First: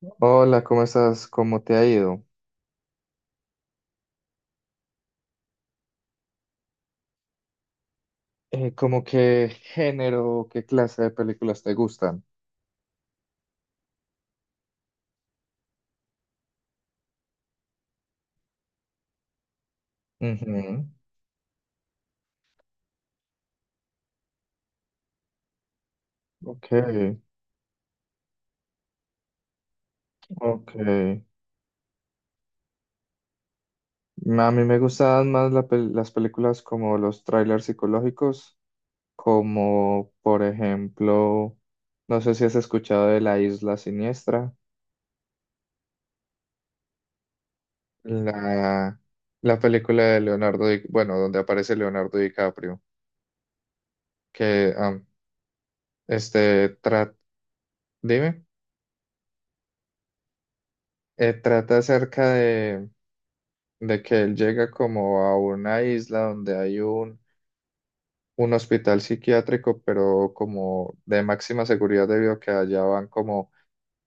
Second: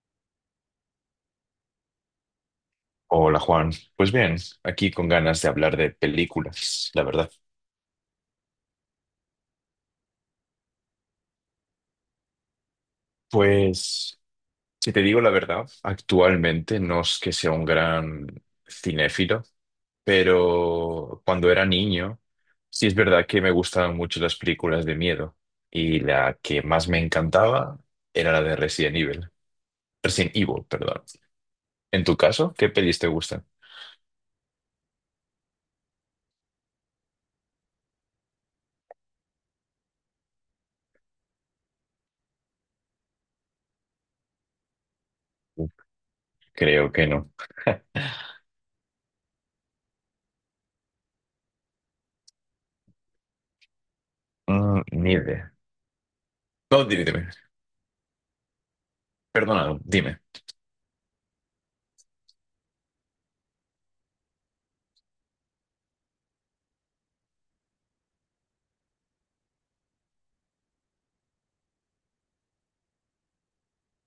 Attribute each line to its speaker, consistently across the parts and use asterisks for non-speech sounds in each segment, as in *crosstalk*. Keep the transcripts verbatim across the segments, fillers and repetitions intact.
Speaker 1: Hola, ¿cómo estás? ¿Cómo te ha ido?
Speaker 2: Hola Juan, pues bien, aquí con ganas de hablar de películas, la verdad.
Speaker 1: Eh, ¿cómo qué género, qué clase de películas te gustan?
Speaker 2: Pues, si te digo la verdad, actualmente no es que sea un gran cinéfilo,
Speaker 1: Ujú.
Speaker 2: pero cuando era niño, sí es verdad que me gustaban mucho las películas de miedo y la que
Speaker 1: Ok,
Speaker 2: más me encantaba era la de Resident Evil. Resident Evil,
Speaker 1: ok.
Speaker 2: perdón. En tu caso, ¿qué pelis te gustan?
Speaker 1: A mí me gustan más la pel- las películas como los trailers psicológicos, como por ejemplo, no sé si has escuchado de La Isla Siniestra,
Speaker 2: Creo que no.
Speaker 1: la, la película de Leonardo, Di- bueno, donde aparece Leonardo DiCaprio, que
Speaker 2: Mm,
Speaker 1: am,
Speaker 2: ni idea.
Speaker 1: este,
Speaker 2: No, dime,
Speaker 1: tra-
Speaker 2: dime.
Speaker 1: dime,
Speaker 2: Perdona, dime.
Speaker 1: eh, trata acerca de de que él llega como a una isla donde hay un, un hospital psiquiátrico, pero como de máxima seguridad debido a que allá van como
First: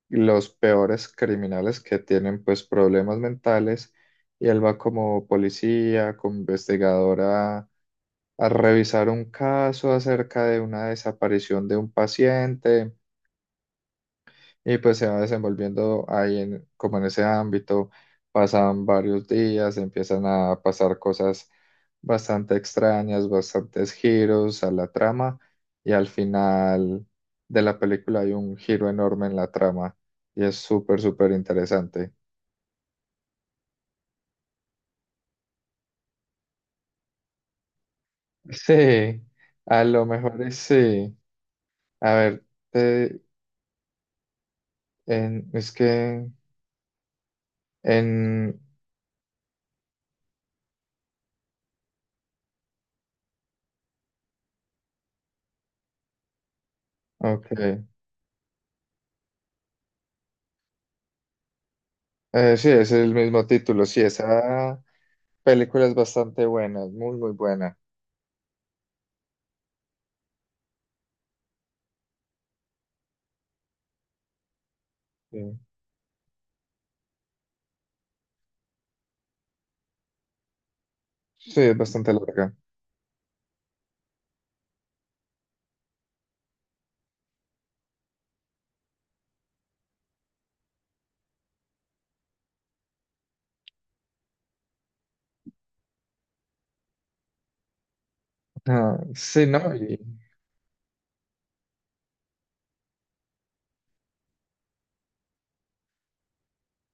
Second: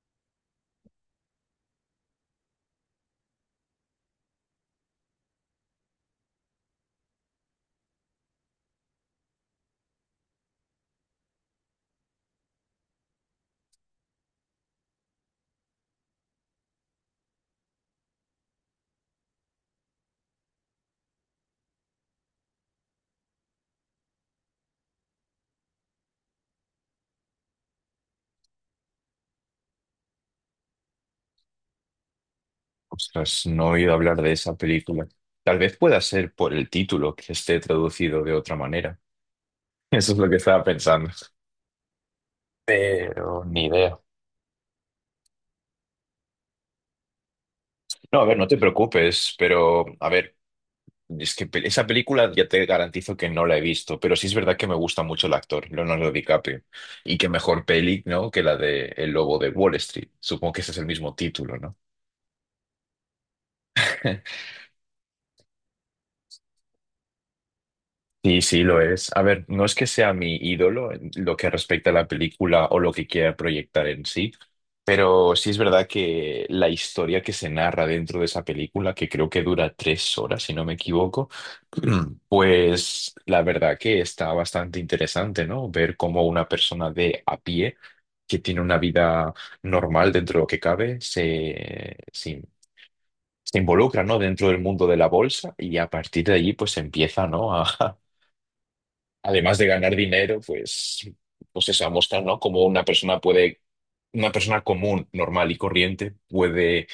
Speaker 1: los peores criminales que tienen pues problemas mentales y él va como policía, como investigadora a a revisar un caso acerca de una desaparición de un paciente y pues se va desenvolviendo ahí en, como en ese ámbito, pasan varios días, empiezan a pasar cosas bastante extrañas, bastantes giros a la trama y al final de la película hay un giro enorme en la trama y es súper, súper interesante.
Speaker 2: Ostras, no he oído hablar de esa película. Tal vez pueda ser por el título que esté traducido de otra manera.
Speaker 1: Sí, a
Speaker 2: *laughs*
Speaker 1: lo
Speaker 2: Eso es lo que
Speaker 1: mejor es
Speaker 2: estaba pensando.
Speaker 1: sí. A ver, te-
Speaker 2: Pero ni idea.
Speaker 1: en- es que
Speaker 2: No, a ver, no te
Speaker 1: en...
Speaker 2: preocupes, pero a ver, es que pe- esa película ya te garantizo que no la he visto, pero sí es verdad que me gusta mucho el actor, Leonardo DiCaprio. Y qué
Speaker 1: Ok.
Speaker 2: mejor peli, ¿no? Que la de El Lobo de Wall Street. Supongo que ese es el mismo título, ¿no?
Speaker 1: Eh, sí, es el mismo título, sí, esa... película es bastante buena muy, muy buena.
Speaker 2: Sí, sí, lo es. A ver, no es que sea mi ídolo en lo que respecta a la película o lo que quiera proyectar en sí, pero sí es
Speaker 1: Sí,
Speaker 2: verdad que la historia que se narra dentro de esa película, que creo que dura tres horas, si no me equivoco,
Speaker 1: sí, es bastante
Speaker 2: *clears throat*
Speaker 1: larga.
Speaker 2: pues la verdad que está bastante interesante, ¿no? Ver cómo una persona de a pie, que tiene una vida normal dentro de lo que cabe, se, se, se involucra, ¿no? Dentro del mundo de la bolsa y a partir de allí, pues empieza, ¿no? A, *laughs*
Speaker 1: Ah, sí,
Speaker 2: además de
Speaker 1: ¿no?
Speaker 2: ganar
Speaker 1: Y,
Speaker 2: dinero, pues, pues eso, a mostrar, ¿no? Cómo una persona puede, una persona común, normal y corriente puede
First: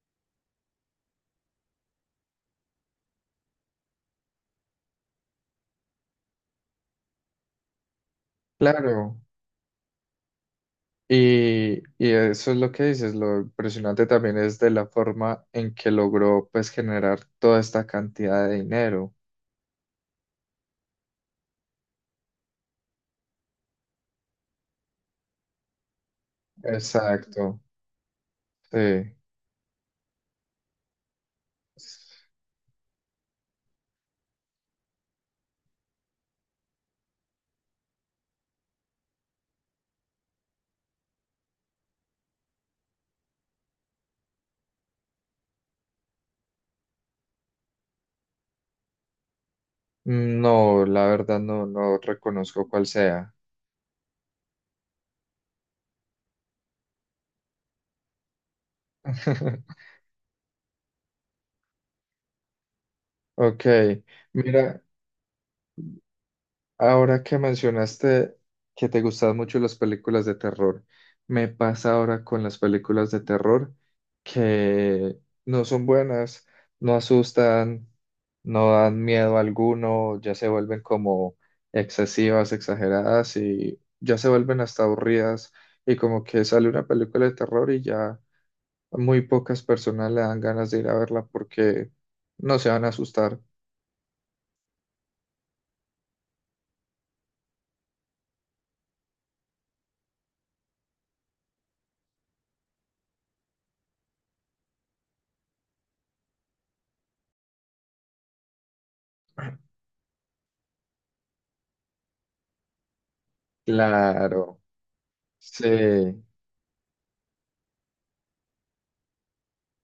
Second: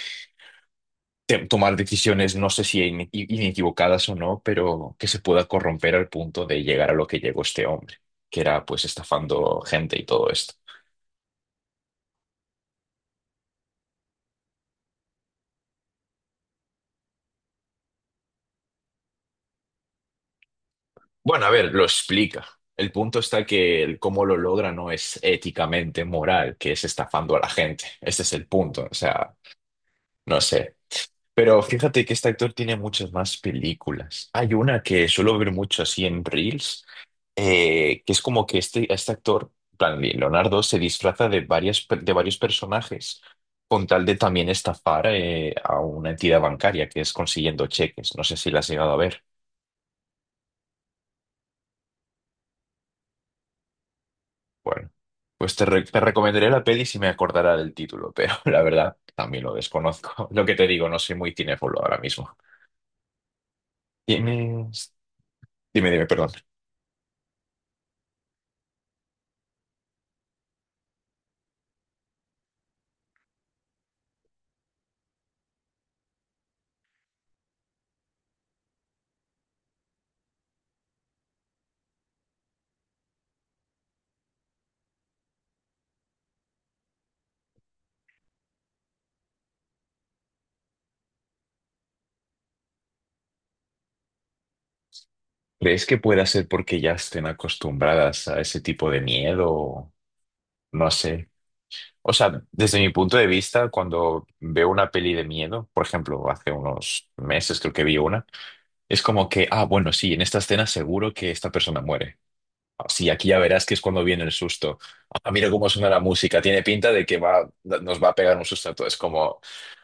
Speaker 2: te- tomar decisiones, no sé si in- inequivocadas o no, pero que se pueda corromper al punto de llegar a lo que llegó este hombre, que era pues
Speaker 1: claro.
Speaker 2: estafando gente y todo esto.
Speaker 1: Y, y eso es lo que dices. Lo impresionante también es de la forma en que logró, pues, generar toda esta cantidad de dinero.
Speaker 2: Bueno, a ver, lo explica. El punto está que el cómo lo logra no es éticamente moral, que es estafando a la
Speaker 1: Exacto.
Speaker 2: gente. Ese es el punto. O
Speaker 1: Sí.
Speaker 2: sea, no sé. Pero fíjate que este actor tiene muchas más películas. Hay una que suelo ver mucho así en Reels, eh, que es como que este, este actor, en plan Leonardo, se disfraza de varias, per- de varios personajes con tal de también estafar eh, a una entidad bancaria, que es consiguiendo cheques. No sé si la has llegado a ver.
Speaker 1: No, la verdad no, no reconozco cuál sea.
Speaker 2: Bueno, pues te, re- te recomendaré la peli si me acordara del título, pero *laughs* la verdad también lo
Speaker 1: *laughs*
Speaker 2: desconozco. *laughs* Lo que te digo, no soy muy cinéfilo ahora mismo.
Speaker 1: Ok, mira.
Speaker 2: Tienes... Dime, dime, perdón.
Speaker 1: Ahora que mencionaste que te gustan mucho las películas de terror, me pasa ahora con las películas de terror que no son buenas, no asustan, no dan miedo alguno, ya se vuelven como excesivas, exageradas y ya se vuelven hasta aburridas y como que sale una película de terror y ya muy pocas personas le dan ganas de ir a verla porque no se van a asustar.
Speaker 2: ¿Crees que pueda ser porque ya estén acostumbradas a ese tipo de miedo? No sé. O sea, desde mi punto de vista, cuando veo una peli de miedo, por ejemplo, hace unos meses creo que vi una, es como que, ah, bueno, sí, en esta escena seguro que esta persona muere. Ah, sí, aquí ya verás que es cuando viene el
Speaker 1: Claro,
Speaker 2: susto. Ah, mira cómo suena la
Speaker 1: sí.
Speaker 2: música, tiene pinta de que va, nos va a pegar un susto a todos. Es como,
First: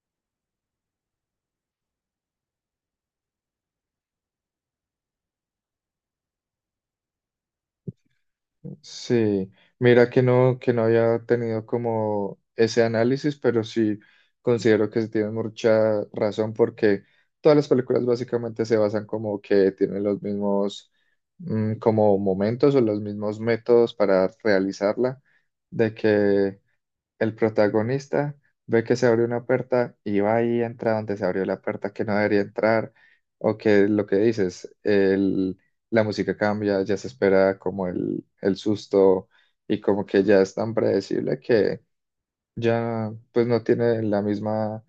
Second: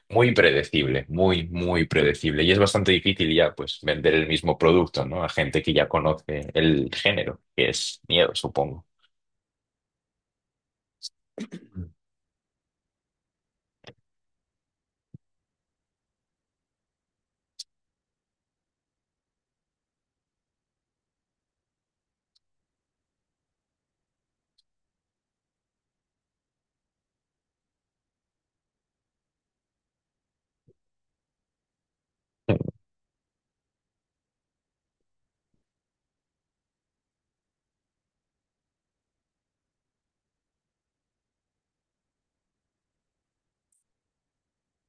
Speaker 2: muy predecible, muy, muy predecible. Y es bastante difícil ya, pues, vender el mismo producto, ¿no? A gente que ya conoce el género, que es miedo, supongo.
Speaker 1: Sí, mira que no, que no había tenido como ese análisis, pero sí considero que tiene mucha razón porque todas las películas básicamente se basan como que tienen los mismos mm, como momentos o los mismos métodos para realizarla, de que el protagonista ve que se abrió una puerta y va y entra donde se abrió la puerta que no debería entrar, o que lo que dices, el- la música cambia, ya se espera como el, el susto y como que ya es tan predecible que ya pues no tiene la misma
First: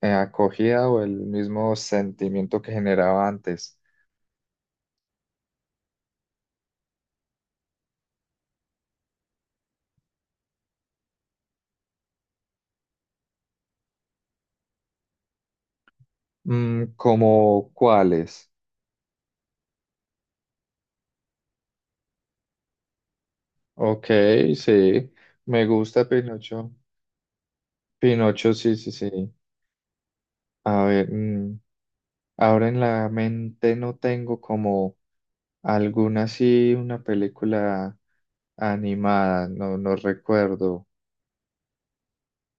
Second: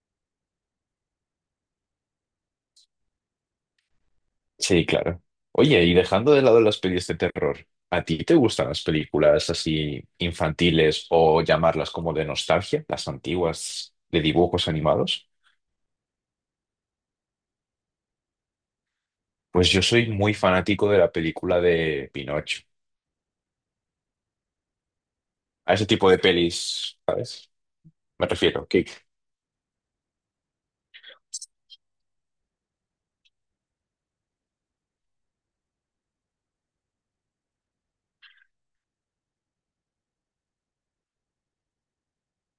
Speaker 1: eh, acogida o el mismo sentimiento que generaba antes.
Speaker 2: Sí, claro. Oye, y dejando de lado las pelis de terror, ¿a ti te gustan las películas así infantiles o llamarlas como de nostalgia, las antiguas de dibujos animados?
Speaker 1: Mm, ¿como cuáles?
Speaker 2: Pues yo soy muy fanático de la película de Pinocho.
Speaker 1: Ok, sí, me
Speaker 2: A ese
Speaker 1: gusta
Speaker 2: tipo de
Speaker 1: Pinocho.
Speaker 2: pelis, ¿sabes? Me
Speaker 1: Pinocho,
Speaker 2: refiero,
Speaker 1: sí,
Speaker 2: que...
Speaker 1: sí, sí. A ver, mm, ahora en la mente no tengo como alguna así, una película animada, no, no recuerdo.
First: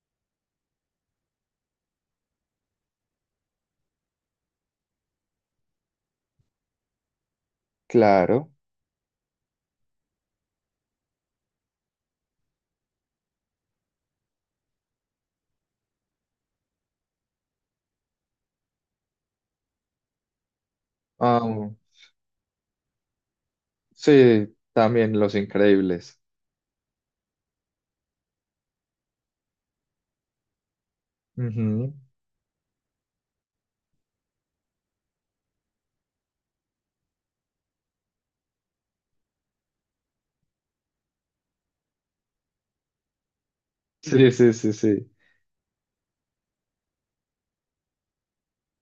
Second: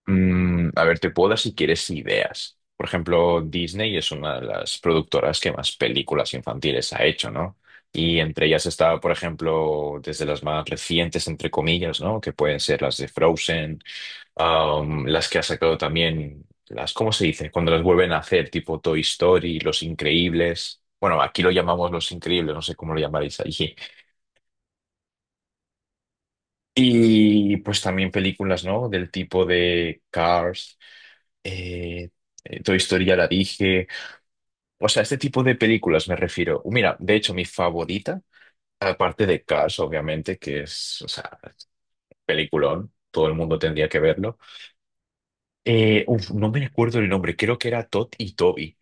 Speaker 2: Mm, a ver, te puedo dar si quieres ideas. Por ejemplo, Disney es una de las productoras que más películas infantiles ha hecho, ¿no? Y entre
Speaker 1: Claro.
Speaker 2: ellas está, por ejemplo, desde las más recientes, entre comillas, ¿no? Que pueden ser las de Frozen, um, las que ha sacado también, las, ¿cómo se dice? Cuando las vuelven a hacer, tipo Toy Story, Los Increíbles. Bueno, aquí lo
Speaker 1: Ah,
Speaker 2: llamamos Los Increíbles, no sé cómo lo llamaréis allí.
Speaker 1: sí, también Los Increíbles.
Speaker 2: Y pues también películas, ¿no? Del tipo de Cars.
Speaker 1: Ujú.
Speaker 2: Eh, eh, Toy Story ya la dije. O sea, este tipo de películas me refiero. Mira, de hecho, mi favorita, aparte de Cars, obviamente, que es, o sea, peliculón, todo el mundo tendría que
Speaker 1: Sí,
Speaker 2: verlo.
Speaker 1: sí, sí, sí.
Speaker 2: Eh, uf, no me recuerdo el nombre, creo que era Todd y Toby.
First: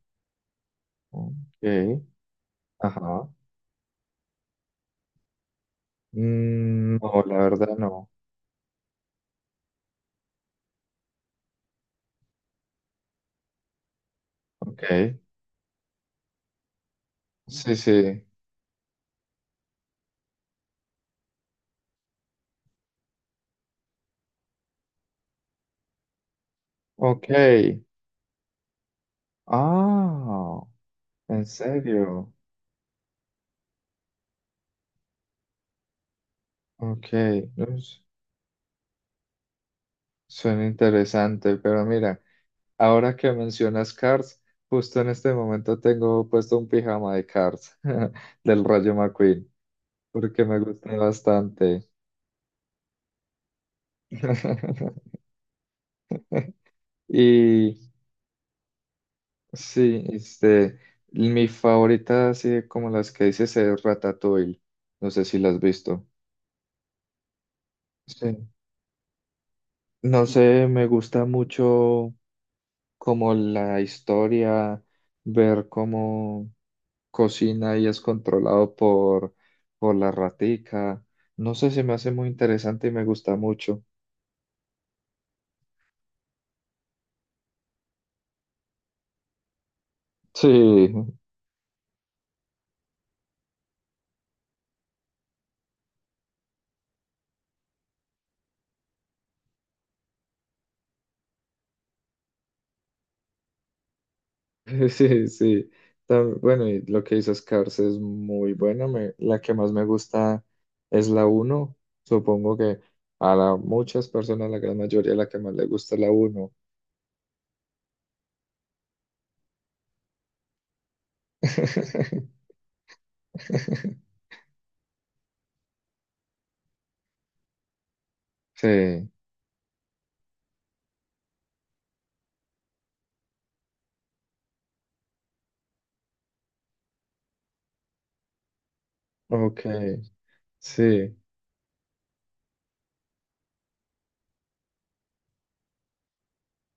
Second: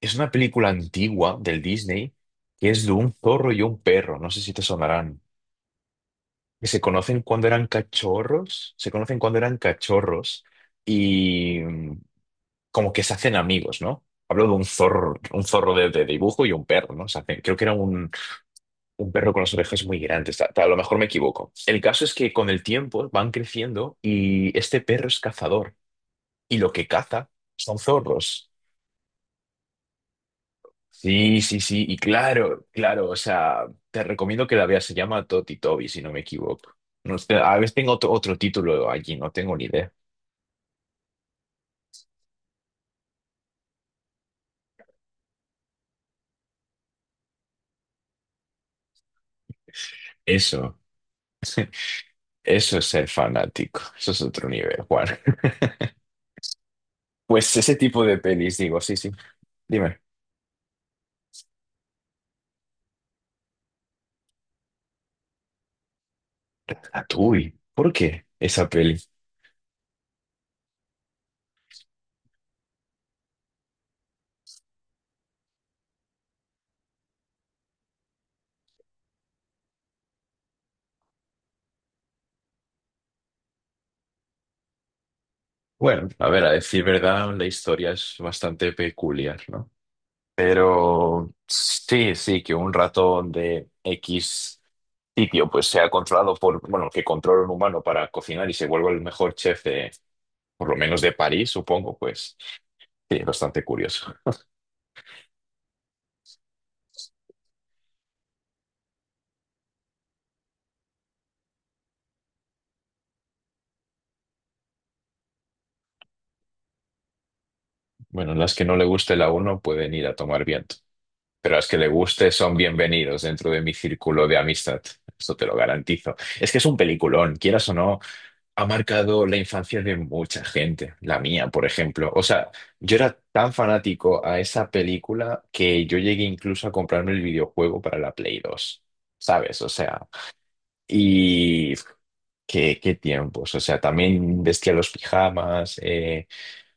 Speaker 2: Es una película antigua del
Speaker 1: Ok.
Speaker 2: Disney que es de un
Speaker 1: Ajá.
Speaker 2: zorro y un perro, no sé si te sonarán. Que se
Speaker 1: Mm,
Speaker 2: conocen
Speaker 1: no, la
Speaker 2: cuando eran
Speaker 1: verdad no.
Speaker 2: cachorros, se conocen cuando eran cachorros y mm, como que se hacen amigos, ¿no? Hablo de un
Speaker 1: Ok.
Speaker 2: zorro, un zorro de, de dibujo y un perro, ¿no? Se hacen- creo que era
Speaker 1: Sí,
Speaker 2: un,
Speaker 1: sí.
Speaker 2: un perro con las orejas muy grandes, ta- ta- a lo mejor me equivoco. El caso es que con el tiempo van creciendo y este perro es cazador y lo que
Speaker 1: Ok.
Speaker 2: caza son zorros.
Speaker 1: Ah,
Speaker 2: Sí,
Speaker 1: ¿en
Speaker 2: sí, sí, y
Speaker 1: serio?
Speaker 2: claro, claro, o sea, te recomiendo que la veas, se llama Toti Toby, si no me equivoco.
Speaker 1: Ok.
Speaker 2: No sé, a veces
Speaker 1: No,
Speaker 2: tengo
Speaker 1: su-
Speaker 2: otro, otro título allí, no tengo ni idea.
Speaker 1: Suena interesante, pero mira. Ahora que mencionas Cars, justo en este momento tengo puesto un pijama de Cars *laughs* del Rayo McQueen, porque me
Speaker 2: Eso,
Speaker 1: gusta bastante.
Speaker 2: eso es ser fanático, eso es otro nivel, Juan.
Speaker 1: *laughs*
Speaker 2: *laughs* Pues ese
Speaker 1: Y
Speaker 2: tipo de pelis, digo, sí, sí. Dime.
Speaker 1: sí, este, mi favorita, así como las que dices, es Ratatouille. No sé si las has visto.
Speaker 2: Ratatouille. ¿Por qué
Speaker 1: Sí.
Speaker 2: esa peli?
Speaker 1: No sé, me gusta mucho como la historia, ver cómo cocina y es controlado por, por la ratica. No sé, se me hace muy interesante y me gusta mucho.
Speaker 2: Bueno, a ver, a decir verdad, la historia es bastante peculiar, ¿no?
Speaker 1: Sí,
Speaker 2: Pero sí, sí, que un ratón de X sitio pues sea controlado por, bueno, que controla un humano para cocinar y se vuelva el mejor chef de, por lo menos de París, supongo, pues sí, es bastante curioso.
Speaker 1: *laughs* sí, sí. Tam- Bueno, y lo que dices, Cars es muy buena. Me- la que más me gusta es la uno. Supongo que a la- muchas personas, la gran mayoría, la que más le gusta es la uno.
Speaker 2: Bueno, las que no le guste la uno pueden ir a tomar viento. Pero las que le guste
Speaker 1: *laughs*
Speaker 2: son bienvenidos dentro de mi círculo de amistad. Eso te lo garantizo. Es que es un peliculón, quieras o no, ha
Speaker 1: Sí,
Speaker 2: marcado la infancia de mucha gente, la mía, por ejemplo. O sea, yo era tan fanático a esa película que yo llegué incluso a comprarme el videojuego para la Play dos,
Speaker 1: ok,
Speaker 2: ¿sabes? O sea,
Speaker 1: sí,
Speaker 2: y qué, qué tiempos. O sea, también vestía los pijamas, eh,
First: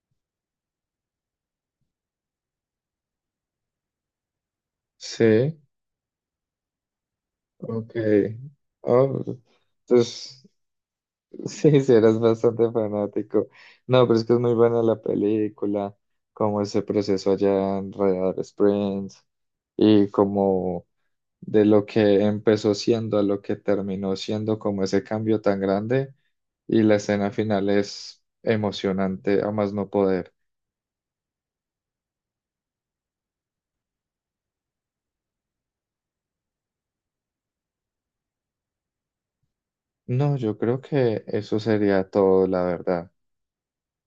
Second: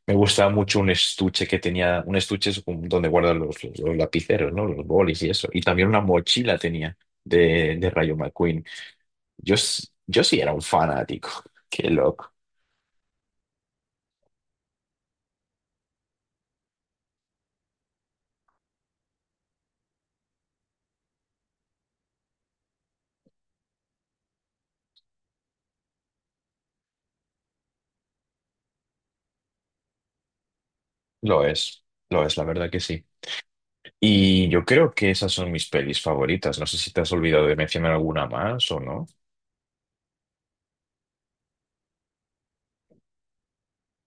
Speaker 2: me gustaba mucho un estuche que tenía, un estuche es un- donde guardan los, los los lapiceros, ¿no? Los bolis y eso. Y
Speaker 1: sí,
Speaker 2: también una mochila tenía de,
Speaker 1: ok.
Speaker 2: de Rayo McQueen.
Speaker 1: Ah, pues,
Speaker 2: Yo, s- yo sí
Speaker 1: entonces.
Speaker 2: era un fanático. *laughs*
Speaker 1: Sí,
Speaker 2: Qué
Speaker 1: sí, eras
Speaker 2: loco.
Speaker 1: bastante fanático. No, pero es que es muy buena la película, como ese proceso allá en Radar Springs y como de lo que empezó siendo a lo que terminó siendo, como ese cambio tan grande y la escena final es emocionante a más no poder.
Speaker 2: Lo es, lo es, la verdad que sí. Y yo creo que esas son mis pelis favoritas. No sé si te has olvidado de mencionar alguna más o no.
Speaker 1: No, yo creo que eso sería todo, la verdad.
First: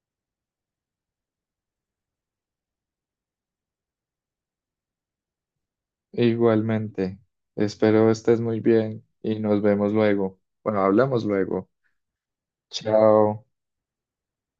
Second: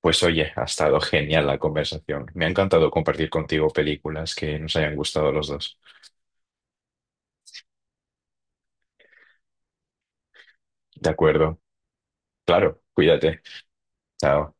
Speaker 2: Pues oye, ha estado genial la conversación. Me ha encantado compartir contigo películas que nos hayan gustado los dos.
Speaker 1: Igualmente, espero estés muy bien y nos vemos luego. Bueno,
Speaker 2: De
Speaker 1: hablamos
Speaker 2: acuerdo.
Speaker 1: luego.
Speaker 2: Claro, cuídate.
Speaker 1: Chao.
Speaker 2: Chao.